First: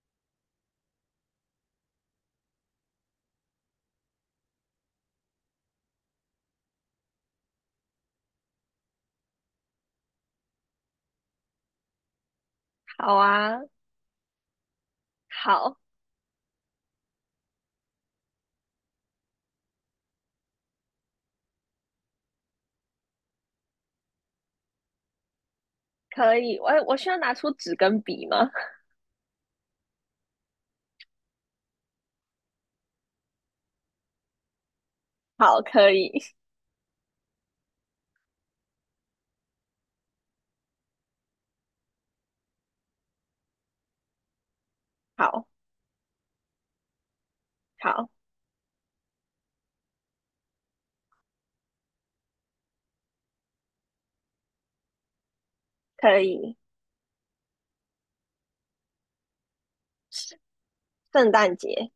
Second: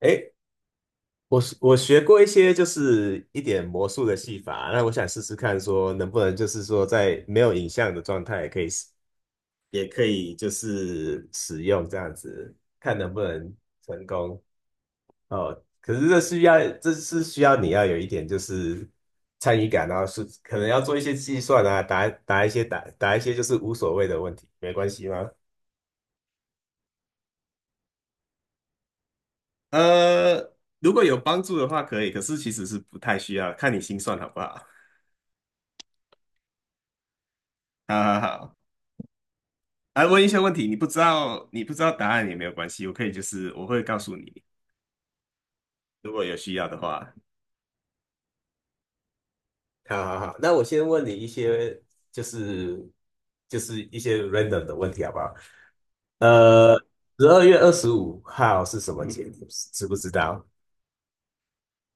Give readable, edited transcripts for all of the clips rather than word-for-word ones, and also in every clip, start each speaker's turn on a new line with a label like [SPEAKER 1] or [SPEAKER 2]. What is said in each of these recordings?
[SPEAKER 1] 诶，我学过一些就是一点魔术的戏法，那我想试试看，说能不能就是说在没有影像的状态也可以就是使用这样子，看能
[SPEAKER 2] 好
[SPEAKER 1] 不能
[SPEAKER 2] 啊，
[SPEAKER 1] 成功哦。
[SPEAKER 2] 好，
[SPEAKER 1] 可是这是需要你要有一点就是参与感，然后是可能要做一些计算啊，答一些就是无所谓的问题，没关系吗？
[SPEAKER 2] 可以。我需要拿出纸跟笔吗？
[SPEAKER 1] 呃，如果有帮助的话可以，可是其实是不太需要，看你心算好不好。
[SPEAKER 2] 好，可以。
[SPEAKER 1] 好好好。来问一些问题，你不知道答案也没有关系，我可以就是我会告诉你，
[SPEAKER 2] 好，
[SPEAKER 1] 如果有需要的话。
[SPEAKER 2] 好，
[SPEAKER 1] 好好好，那我先问你一些，就是就是一些 random 的问题，好不好？
[SPEAKER 2] 可以。
[SPEAKER 1] 呃，12月25日是什么节？你知不知道
[SPEAKER 2] 圣诞节，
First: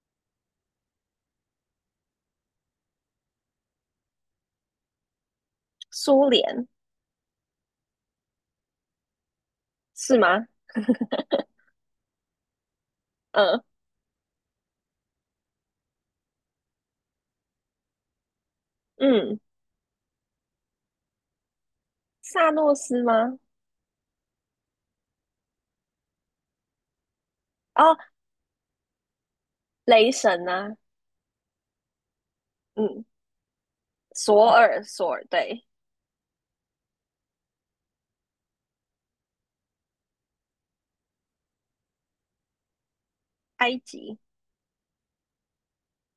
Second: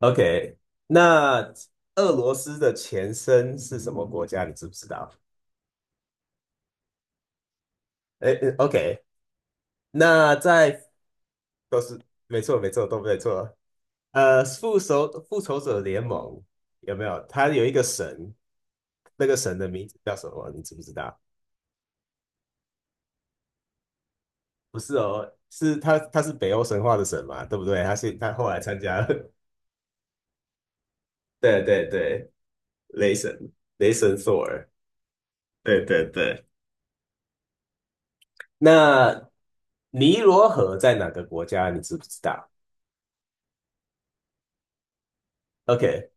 [SPEAKER 1] ？OK。那俄罗斯的前身是什么国家？你知不知道？
[SPEAKER 2] 苏联
[SPEAKER 1] 哎，OK。
[SPEAKER 2] 是
[SPEAKER 1] 那
[SPEAKER 2] 吗？
[SPEAKER 1] 在都是没错，没错，都没错。
[SPEAKER 2] 嗯
[SPEAKER 1] 复仇者联盟有没有？他有一个神，那个
[SPEAKER 2] 嗯，
[SPEAKER 1] 神的名字叫什么？你知不知道？
[SPEAKER 2] 萨诺斯吗？
[SPEAKER 1] 不是哦，他是北欧神话的神嘛，对不对？他
[SPEAKER 2] 哦，
[SPEAKER 1] 是他后来参加了，
[SPEAKER 2] 雷神啊，
[SPEAKER 1] 对对对，
[SPEAKER 2] 嗯，
[SPEAKER 1] 雷神，雷神索
[SPEAKER 2] 索
[SPEAKER 1] 尔，
[SPEAKER 2] 尔，索尔，对，
[SPEAKER 1] 对对对。那尼罗河在哪个国家？你知不知道
[SPEAKER 2] 埃及，
[SPEAKER 1] ？OK。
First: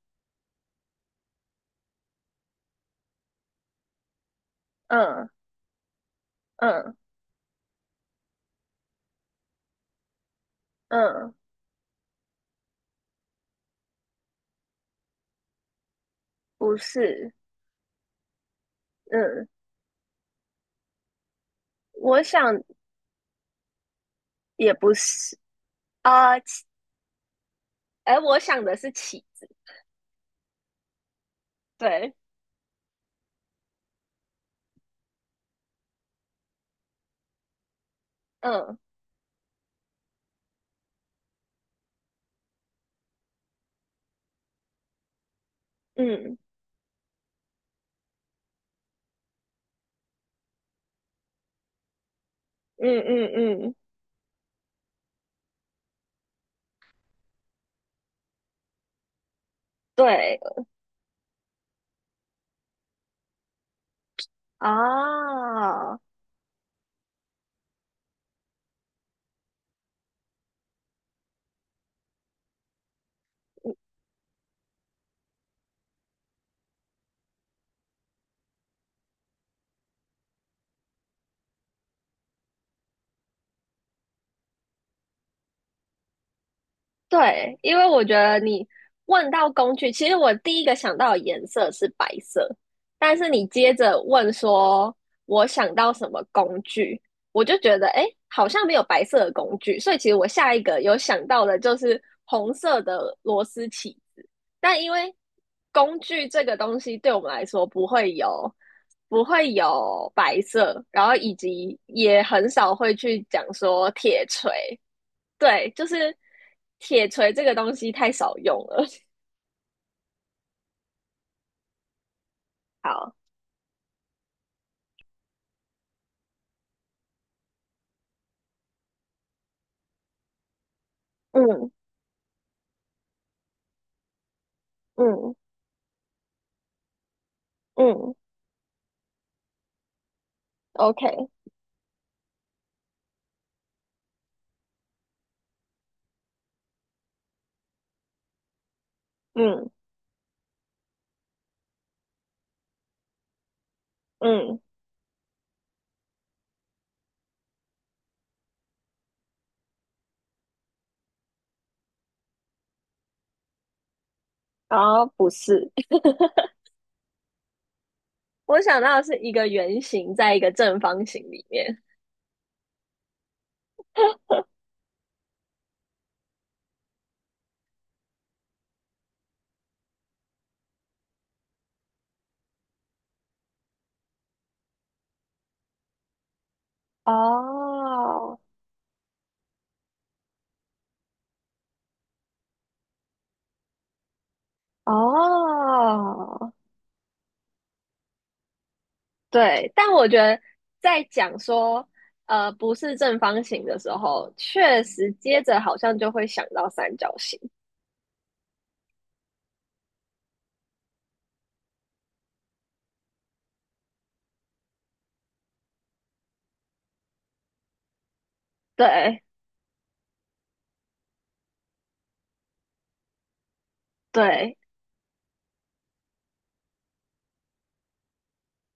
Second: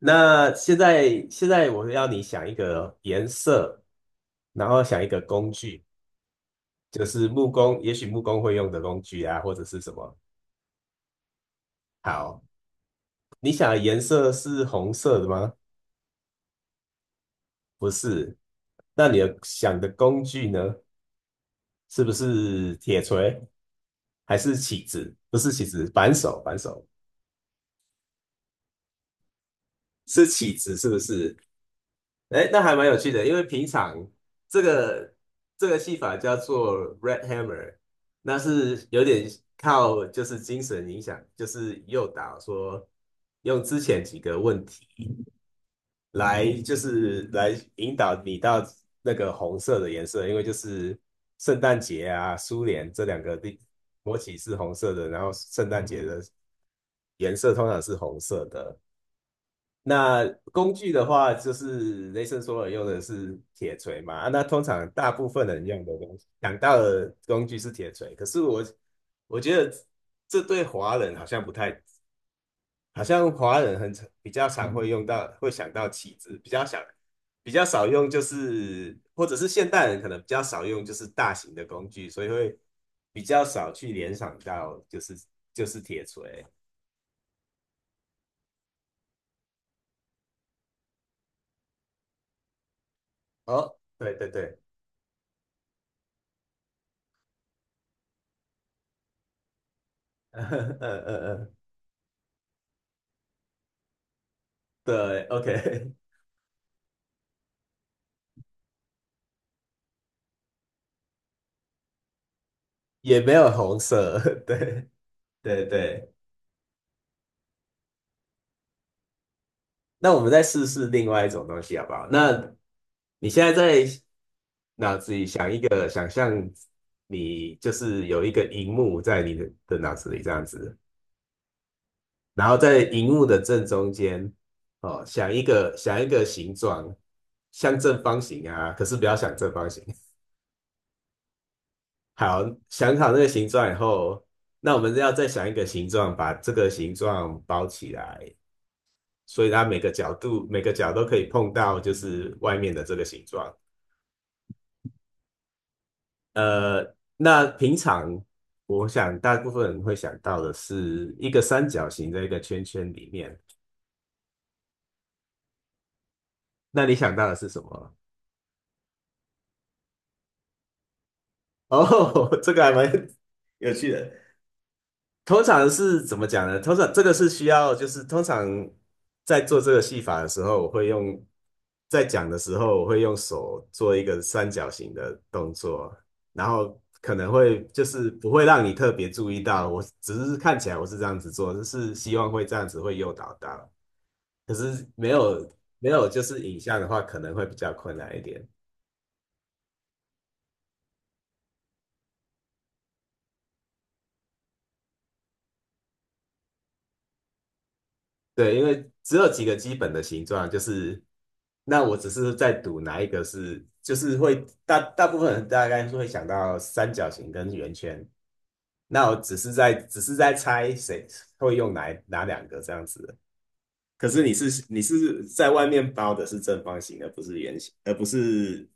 [SPEAKER 1] 那现在我要你想一个颜色，然后想一个
[SPEAKER 2] 嗯
[SPEAKER 1] 工具，
[SPEAKER 2] 嗯
[SPEAKER 1] 就是木工，也许木工会用的工具啊，或者是什么。
[SPEAKER 2] 嗯，
[SPEAKER 1] 好，你想的颜色是红色的吗？
[SPEAKER 2] 不是，
[SPEAKER 1] 不是。那你的
[SPEAKER 2] 嗯，
[SPEAKER 1] 想的工具呢？是不
[SPEAKER 2] 我想
[SPEAKER 1] 是铁锤还是
[SPEAKER 2] 也
[SPEAKER 1] 起
[SPEAKER 2] 不
[SPEAKER 1] 子？
[SPEAKER 2] 是，
[SPEAKER 1] 不是起子，扳
[SPEAKER 2] 啊、
[SPEAKER 1] 手，扳
[SPEAKER 2] 起
[SPEAKER 1] 手
[SPEAKER 2] 哎，我想的是起子，
[SPEAKER 1] 是起子，是不是？
[SPEAKER 2] 对，
[SPEAKER 1] 哎，那还蛮有趣的，因为平常这个这个戏法叫做 Red Hammer，那
[SPEAKER 2] 嗯
[SPEAKER 1] 是有点靠就是精神影响，就是诱导说用之前几个问题。
[SPEAKER 2] 嗯
[SPEAKER 1] 来就是来引导你到那个红色的颜色，因为就是圣诞节啊、苏联
[SPEAKER 2] 嗯
[SPEAKER 1] 这两个
[SPEAKER 2] 嗯嗯，
[SPEAKER 1] 国旗是红色的，然后圣诞节的颜色通常是红色的。那
[SPEAKER 2] 对。
[SPEAKER 1] 工具的话，就是雷神索尔用的是铁锤嘛，啊那通常大部分人用的
[SPEAKER 2] 啊，
[SPEAKER 1] 东西，想到的工具是铁锤，可是我觉得这对华人好像不太好像华人很常比较常会用到，会想到棋子，比较少用，就是或者是现代人可能比较少用，就是大型的工具，所以会比较少去联想到就是铁锤。
[SPEAKER 2] 对，因为我觉得你问到工具，其实我第一个想到的颜色是白色，但是你接
[SPEAKER 1] 哦，
[SPEAKER 2] 着
[SPEAKER 1] 对对
[SPEAKER 2] 问
[SPEAKER 1] 对，
[SPEAKER 2] 说我想到什么工具，我就觉得诶，好像没有白色的工具，所以其实我
[SPEAKER 1] 嗯
[SPEAKER 2] 下一
[SPEAKER 1] 嗯
[SPEAKER 2] 个有想
[SPEAKER 1] 嗯，
[SPEAKER 2] 到
[SPEAKER 1] 嗯
[SPEAKER 2] 的就是红色的螺丝起子，但因为
[SPEAKER 1] 对，OK，
[SPEAKER 2] 工具这个东西对我们来说不会有。不会有白色，然后以及也很少会 去
[SPEAKER 1] 也没
[SPEAKER 2] 讲
[SPEAKER 1] 有红
[SPEAKER 2] 说
[SPEAKER 1] 色，
[SPEAKER 2] 铁 锤，
[SPEAKER 1] 对对
[SPEAKER 2] 对，就
[SPEAKER 1] 对。
[SPEAKER 2] 是铁锤这个东西太少用了。
[SPEAKER 1] 那我们再试试另外一种东西好不好？那
[SPEAKER 2] 好，
[SPEAKER 1] 你现在在脑子里想一个，想象你就是有一个荧幕在你的脑子里这样子，
[SPEAKER 2] 嗯
[SPEAKER 1] 然后在荧幕的正中间，哦，想
[SPEAKER 2] 嗯
[SPEAKER 1] 一个想一个形状，像正
[SPEAKER 2] 嗯
[SPEAKER 1] 方形啊，可是不要想正方形。
[SPEAKER 2] ，OK，
[SPEAKER 1] 好，想好那个形状以后，那我们要再想一个形状，把这个形状包起来，所以它
[SPEAKER 2] 嗯
[SPEAKER 1] 每个角都可以碰到，就是外面的这个形状。
[SPEAKER 2] 嗯，
[SPEAKER 1] 呃，那平常我想大部分人会想到的是一个三角形在一个圈圈里面，
[SPEAKER 2] 然后不是，
[SPEAKER 1] 那你想到的是什么？
[SPEAKER 2] 我想到的是一个圆形在一个正方形里面。
[SPEAKER 1] 哦，这个还蛮有趣的。通常是怎么讲呢？通常这个是需要，就是通常在做这个戏法的时候，我会用在讲的时候，我会用手做一个三角形的动作，然后可能会就是不
[SPEAKER 2] 哦
[SPEAKER 1] 会让你特别注意到，我只是看起来我是这样子做，就是希望会这样子会诱导到，可是没有就是
[SPEAKER 2] 哦，
[SPEAKER 1] 影像的话，可能会比较困难一点。
[SPEAKER 2] 对，但我觉得在讲说不是正方形的时候，确实接着好像就会想到三角形。
[SPEAKER 1] 对，因为只有几个基本的形状，就是那我只是在赌哪一个是，就是会大部分人大概是会想到三角形跟圆圈，那我
[SPEAKER 2] 对
[SPEAKER 1] 只是在只是在猜谁会用哪两个这样子。可是你
[SPEAKER 2] 对，
[SPEAKER 1] 是你是在外面包的是正方形，而不是圆形，而不是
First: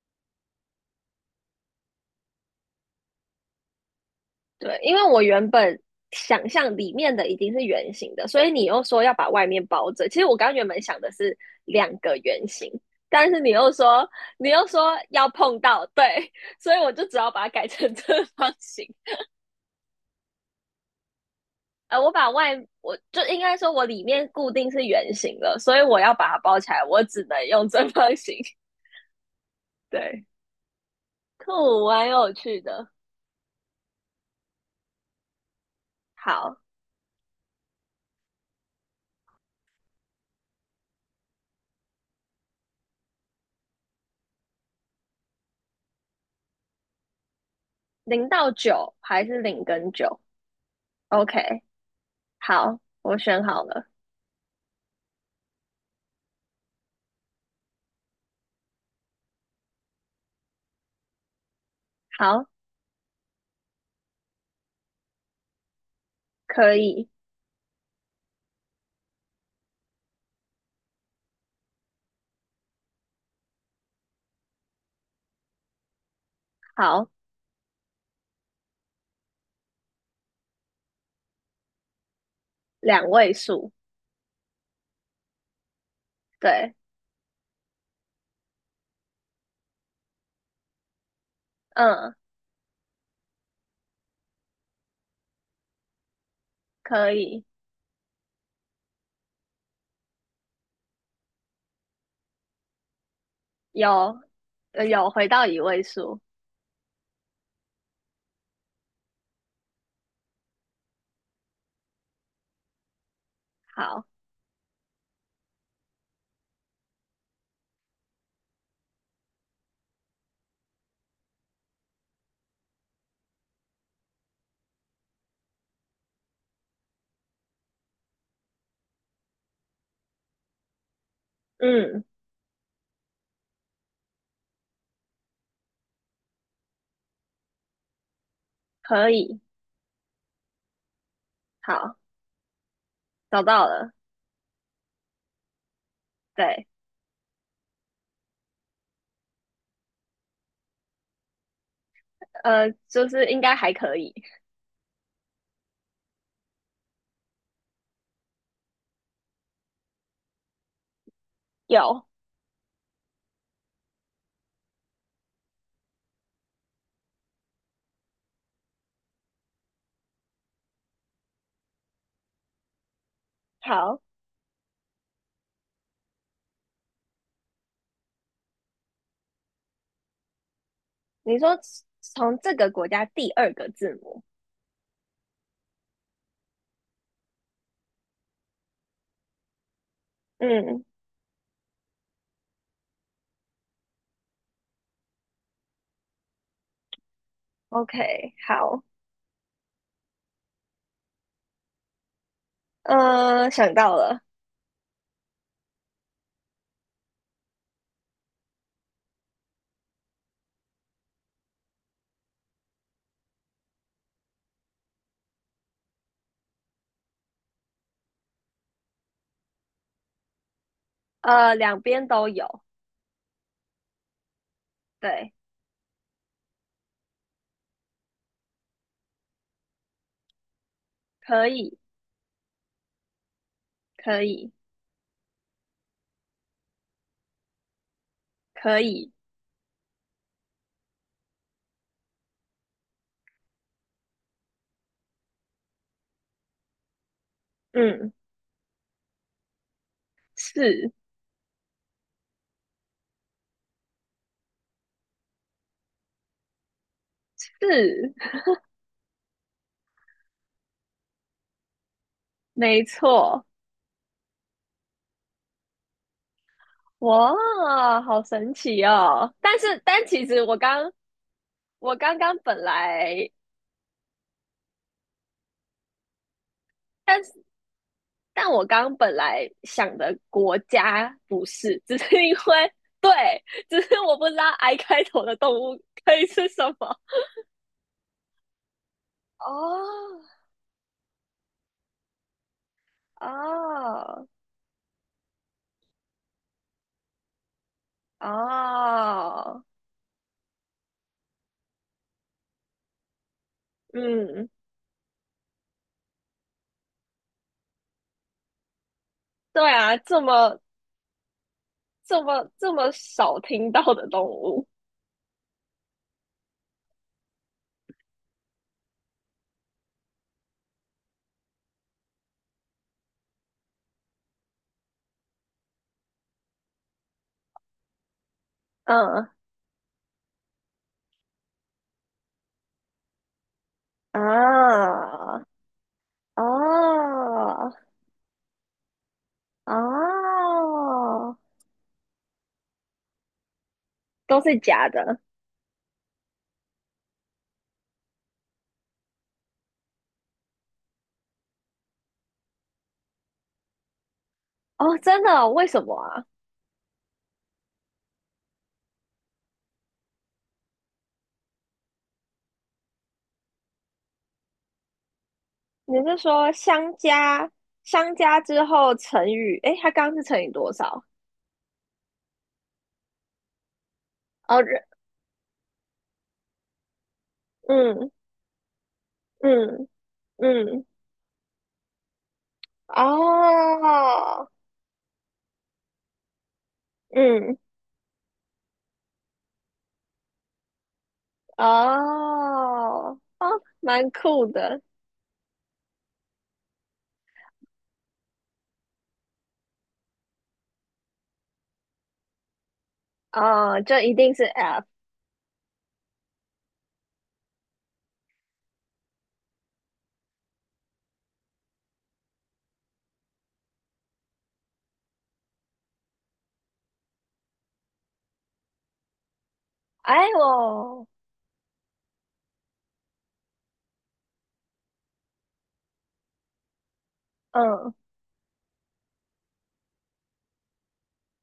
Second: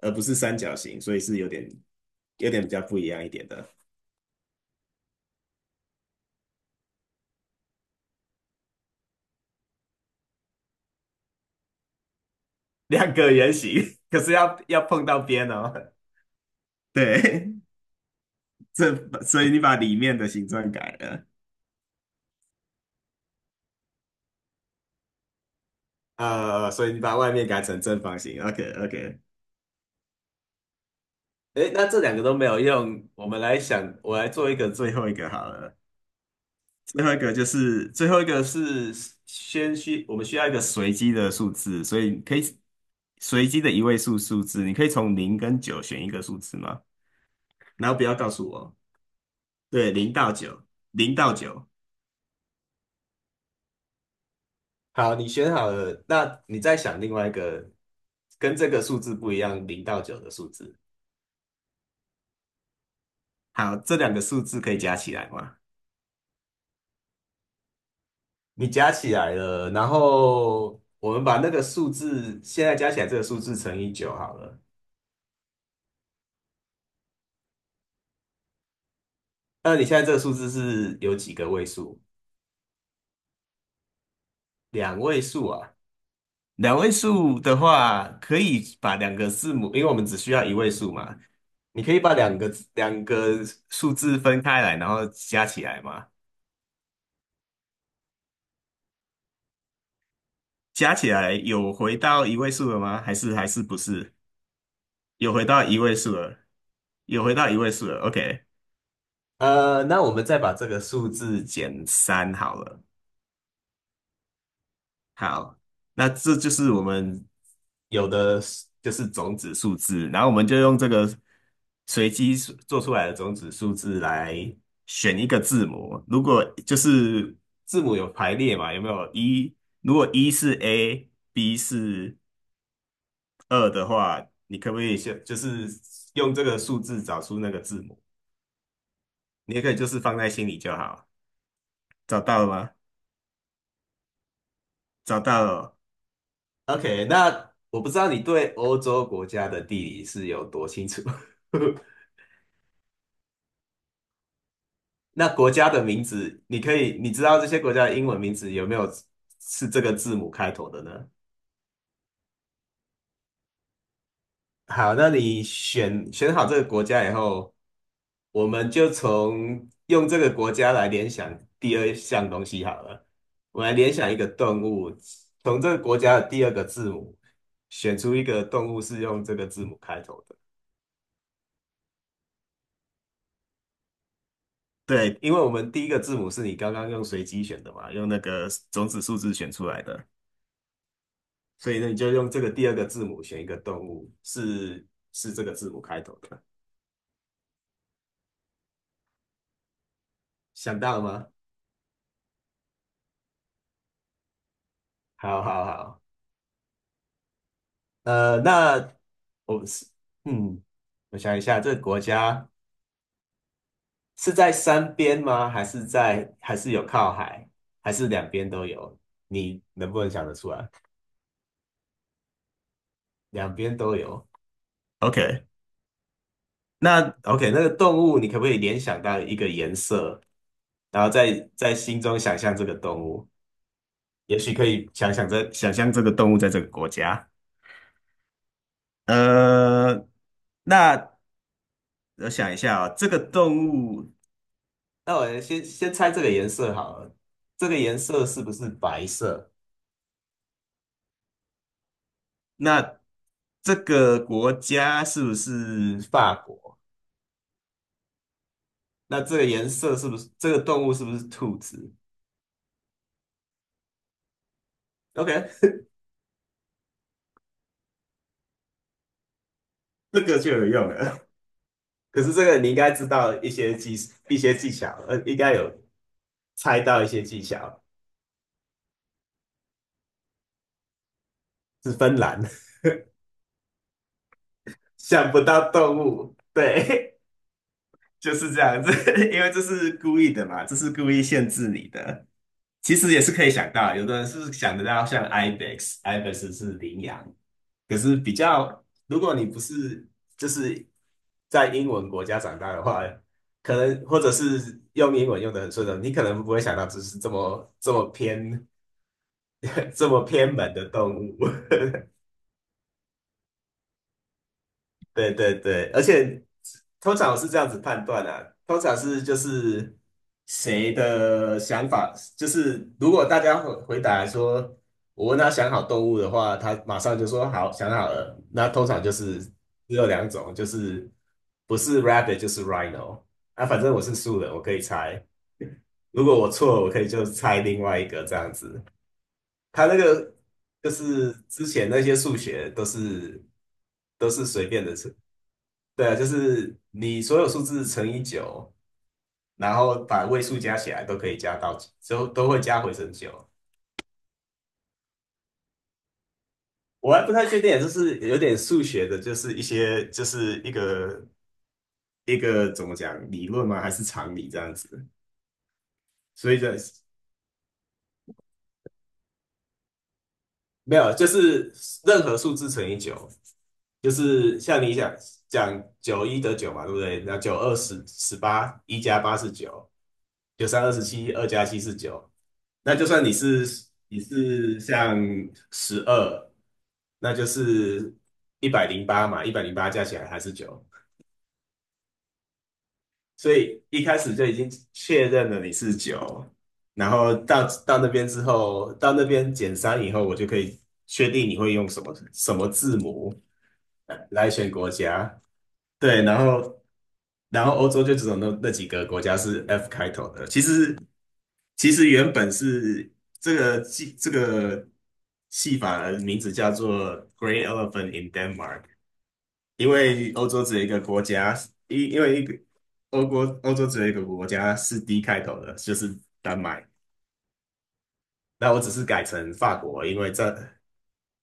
[SPEAKER 1] 而不是三角形，所以是有点比较不一样一点的。
[SPEAKER 2] 对，因为我原本想象里面的已经是圆形的，所以你又说要把外面包着。其实我刚原本想的是两个圆形，
[SPEAKER 1] 两
[SPEAKER 2] 但
[SPEAKER 1] 个
[SPEAKER 2] 是你
[SPEAKER 1] 圆
[SPEAKER 2] 又
[SPEAKER 1] 形，
[SPEAKER 2] 说
[SPEAKER 1] 可是
[SPEAKER 2] 你
[SPEAKER 1] 要
[SPEAKER 2] 又
[SPEAKER 1] 要
[SPEAKER 2] 说
[SPEAKER 1] 碰到
[SPEAKER 2] 要
[SPEAKER 1] 边
[SPEAKER 2] 碰到，
[SPEAKER 1] 哦。
[SPEAKER 2] 对，所以我 就只好把它
[SPEAKER 1] 对，
[SPEAKER 2] 改成正方形。
[SPEAKER 1] 所以你把里面的形状改了，
[SPEAKER 2] 我把外我就应该说我里面固定是圆形的，所以我要把它包起来，
[SPEAKER 1] 所以你
[SPEAKER 2] 我
[SPEAKER 1] 把
[SPEAKER 2] 只
[SPEAKER 1] 外
[SPEAKER 2] 能
[SPEAKER 1] 面改
[SPEAKER 2] 用
[SPEAKER 1] 成
[SPEAKER 2] 正
[SPEAKER 1] 正
[SPEAKER 2] 方
[SPEAKER 1] 方
[SPEAKER 2] 形。
[SPEAKER 1] 形。OK OK。
[SPEAKER 2] 对，
[SPEAKER 1] 诶，
[SPEAKER 2] 酷，
[SPEAKER 1] 那这
[SPEAKER 2] 蛮
[SPEAKER 1] 两个
[SPEAKER 2] 有
[SPEAKER 1] 都没
[SPEAKER 2] 趣
[SPEAKER 1] 有
[SPEAKER 2] 的。
[SPEAKER 1] 用，我来做一个最后一个好了，
[SPEAKER 2] 好，
[SPEAKER 1] 最后一个是我们需要一个随机的数字，所以你可以随机的一位数数字，你可以从零跟九选一个数字吗？然后不要
[SPEAKER 2] 零
[SPEAKER 1] 告诉
[SPEAKER 2] 到
[SPEAKER 1] 我，
[SPEAKER 2] 九还是零跟
[SPEAKER 1] 对，零
[SPEAKER 2] 九
[SPEAKER 1] 到九，零到
[SPEAKER 2] ？OK，
[SPEAKER 1] 九，
[SPEAKER 2] 好，我选好了。
[SPEAKER 1] 好，你选好了，那你再想另外一个跟这个数字不一样，零到九的数字。
[SPEAKER 2] 好，
[SPEAKER 1] 好，这两个数字可以加起来吗？
[SPEAKER 2] 可以，
[SPEAKER 1] 你加起来了，然后我们把那个数字现在加起来这个数字乘以九好了。
[SPEAKER 2] 好，
[SPEAKER 1] 那你现在这个数字是有几个位数？
[SPEAKER 2] 两位数，
[SPEAKER 1] 两位数啊。
[SPEAKER 2] 对，
[SPEAKER 1] 两位数的话，可以把两个字母，因为我们只需要一位数嘛，你可以把
[SPEAKER 2] 嗯，
[SPEAKER 1] 两个数字分开来，然后加起来嘛。
[SPEAKER 2] 可以，
[SPEAKER 1] 加起来有回到一位数了吗？还是不
[SPEAKER 2] 有，
[SPEAKER 1] 是？
[SPEAKER 2] 有回
[SPEAKER 1] 有回
[SPEAKER 2] 到一
[SPEAKER 1] 到一
[SPEAKER 2] 位
[SPEAKER 1] 位数
[SPEAKER 2] 数，
[SPEAKER 1] 了，有回到一位数了。OK。那我们再把这个数字减三好了。
[SPEAKER 2] 好，
[SPEAKER 1] 好，那这就是我们有的是种子数字，然后我们就用这个随机数做出来的种子数字来选一个字母。如果就是字母有排列嘛，有没有一？如果一是 A，B
[SPEAKER 2] 嗯，
[SPEAKER 1] 是二的话，你可不可以先就是用这个数字找出那个字母？
[SPEAKER 2] 可以，
[SPEAKER 1] 你也可以就是放在心里就好。
[SPEAKER 2] 好，
[SPEAKER 1] 找到了吗？
[SPEAKER 2] 找到了，
[SPEAKER 1] 找到了。
[SPEAKER 2] 对，
[SPEAKER 1] OK。那我不知道你对欧洲国家的地理是有多清楚。
[SPEAKER 2] 就是应该还可以，
[SPEAKER 1] 那国家的名字，你可以，你知道这些国家的英文名字有没有是这个字母开头的呢？
[SPEAKER 2] 有，
[SPEAKER 1] 好，那你选好这个国家以后，我们就用这个国家来联想第二项东西好了。我们来联
[SPEAKER 2] 好，
[SPEAKER 1] 想一个动物，从这个国家的第二个字母选出一个动物是用这个字母开头的。
[SPEAKER 2] 你说从这个国家第二个字母，
[SPEAKER 1] 对，因为我们第一个字母是你刚刚用随机选的嘛，用那个种子数字选出来的，
[SPEAKER 2] 嗯
[SPEAKER 1] 所以呢，你就用这个第二个字母选一个动物，是这个字母开头的，
[SPEAKER 2] ，OK，好，
[SPEAKER 1] 想到了吗？
[SPEAKER 2] 想到了，
[SPEAKER 1] 好好好。那我们是，嗯，我想一下，这个国家是在山边吗？还是有靠海，还是两边都有？你能不能想得出来？
[SPEAKER 2] 两边都有，
[SPEAKER 1] 两边都有。o
[SPEAKER 2] 对，
[SPEAKER 1] k OK。那个动物你可不可以联想到一个颜色，然后
[SPEAKER 2] 可
[SPEAKER 1] 在
[SPEAKER 2] 以，
[SPEAKER 1] 心中想象这个动物？
[SPEAKER 2] 可
[SPEAKER 1] 也
[SPEAKER 2] 以，
[SPEAKER 1] 许可以想象这个动物在这个国家。
[SPEAKER 2] 可以，
[SPEAKER 1] 呃，那我想一下啊、哦这个动物，那我先猜这个颜色好了。这个颜
[SPEAKER 2] 嗯，
[SPEAKER 1] 色是不是白色？
[SPEAKER 2] 是
[SPEAKER 1] 那这个国家是不是法国？
[SPEAKER 2] 是，
[SPEAKER 1] 那这个颜色是不是这个动物是不是兔子
[SPEAKER 2] 没错。
[SPEAKER 1] ？OK，
[SPEAKER 2] 哇，好神奇哦！但是，但
[SPEAKER 1] 这
[SPEAKER 2] 其
[SPEAKER 1] 个
[SPEAKER 2] 实
[SPEAKER 1] 就
[SPEAKER 2] 我
[SPEAKER 1] 有用
[SPEAKER 2] 刚
[SPEAKER 1] 了。
[SPEAKER 2] 我刚
[SPEAKER 1] 可是
[SPEAKER 2] 刚
[SPEAKER 1] 这个
[SPEAKER 2] 本
[SPEAKER 1] 你应该知
[SPEAKER 2] 来，
[SPEAKER 1] 道一些技巧，应该有猜到一
[SPEAKER 2] 但
[SPEAKER 1] 些技
[SPEAKER 2] 是
[SPEAKER 1] 巧，
[SPEAKER 2] 但我刚本来想的国家不是，
[SPEAKER 1] 是
[SPEAKER 2] 只是
[SPEAKER 1] 芬
[SPEAKER 2] 因
[SPEAKER 1] 兰，
[SPEAKER 2] 为对，只是我不知道 I 开头
[SPEAKER 1] 想
[SPEAKER 2] 的
[SPEAKER 1] 不
[SPEAKER 2] 动
[SPEAKER 1] 到
[SPEAKER 2] 物
[SPEAKER 1] 动
[SPEAKER 2] 可以
[SPEAKER 1] 物，
[SPEAKER 2] 是什么。
[SPEAKER 1] 对。就是这样子，因为这是故
[SPEAKER 2] 哦
[SPEAKER 1] 意的嘛，这是故意限制你的。其实也是可以想到，有的
[SPEAKER 2] 哦
[SPEAKER 1] 人是想得到像 ibex，ibex 是羚羊，可是比较，如果你不
[SPEAKER 2] 哦，
[SPEAKER 1] 是就是在英文国家长大的话，可能或者
[SPEAKER 2] 嗯，
[SPEAKER 1] 是用英文用的很顺的，你可能不会想到这是这么这么偏
[SPEAKER 2] 对 啊，
[SPEAKER 1] 这么偏门的动物。
[SPEAKER 2] 这么少听到的动物，
[SPEAKER 1] 对对对，而且通常我是这样子判断啊，通常是就是谁的想法，就是如果大家回答说，我问他想好动物的话，他马上就说好，想好了。那通常就
[SPEAKER 2] 嗯
[SPEAKER 1] 是只有两种，就是不是 rabbit 就是 rhino。那反正我是素人，我可以
[SPEAKER 2] 啊
[SPEAKER 1] 猜。如果我错了，我可以就猜另
[SPEAKER 2] 啊
[SPEAKER 1] 外一个这样子。
[SPEAKER 2] 啊。
[SPEAKER 1] 他那个就是之前那些数学都是都
[SPEAKER 2] 都
[SPEAKER 1] 是
[SPEAKER 2] 是
[SPEAKER 1] 随便
[SPEAKER 2] 假
[SPEAKER 1] 的，
[SPEAKER 2] 的
[SPEAKER 1] 对啊，就是你所有数字乘以九，然后把位数加起来都可以加到，之后都会加回成九。
[SPEAKER 2] 哦，真的哦？为什么啊？
[SPEAKER 1] 我还不太确定，就是有点数学的，就是一些就是一个怎么讲理论吗？还是常理这样子？
[SPEAKER 2] 你是说
[SPEAKER 1] 所以这
[SPEAKER 2] 相加之后乘以，诶，它刚刚是乘以多
[SPEAKER 1] 没
[SPEAKER 2] 少？
[SPEAKER 1] 有，就是任何数字乘以九，就是
[SPEAKER 2] 哦，人
[SPEAKER 1] 像你想讲九一得九嘛，对不对？那九二
[SPEAKER 2] 嗯
[SPEAKER 1] 十八，一加八是
[SPEAKER 2] 嗯
[SPEAKER 1] 九，九三
[SPEAKER 2] 嗯，
[SPEAKER 1] 二十七，二加七是九。那就算你是你
[SPEAKER 2] 哦，
[SPEAKER 1] 是像十二，那就
[SPEAKER 2] 嗯
[SPEAKER 1] 是一百零八嘛，一百零八加起来还是九。
[SPEAKER 2] 哦哦，
[SPEAKER 1] 所以一
[SPEAKER 2] 蛮
[SPEAKER 1] 开始就
[SPEAKER 2] 酷
[SPEAKER 1] 已经
[SPEAKER 2] 的
[SPEAKER 1] 确认了你是九，然后到那边之后，到那边减三以后，我就可以确定你会用什么什么字母
[SPEAKER 2] 哦，就一定是
[SPEAKER 1] 来选
[SPEAKER 2] F。
[SPEAKER 1] 国家。对，然后欧洲就只有那几个国家是 F 开头的。其实原本是这个戏法的名字叫做《g r e e n Elephant in Denmark》，因
[SPEAKER 2] 哎
[SPEAKER 1] 为欧洲只有一个
[SPEAKER 2] 我，
[SPEAKER 1] 国家，因为一个欧国欧洲只有一个国家是 D 开头的，就是丹麦。
[SPEAKER 2] 嗯
[SPEAKER 1] 那我只是改成法国，因为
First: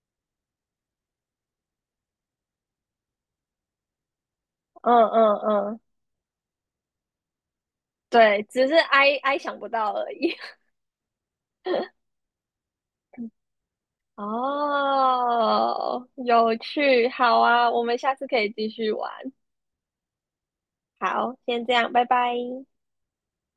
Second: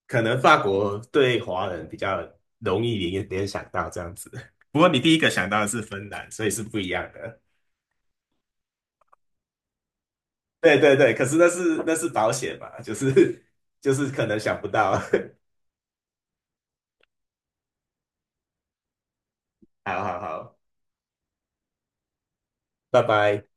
[SPEAKER 1] 可能法国对华人比较容易联想到这样子。不过你
[SPEAKER 2] 嗯
[SPEAKER 1] 第一个
[SPEAKER 2] 嗯
[SPEAKER 1] 想到的
[SPEAKER 2] 嗯，
[SPEAKER 1] 是芬兰，所以是不一样的。
[SPEAKER 2] 对，只是 I 想不到而已。
[SPEAKER 1] 对对对，可是那是保险嘛，就是 就是 可能想不到。
[SPEAKER 2] 哦，有趣，好啊，我们下次可以继续玩。
[SPEAKER 1] 好好好，
[SPEAKER 2] 好，先这样，拜拜。
[SPEAKER 1] 拜拜。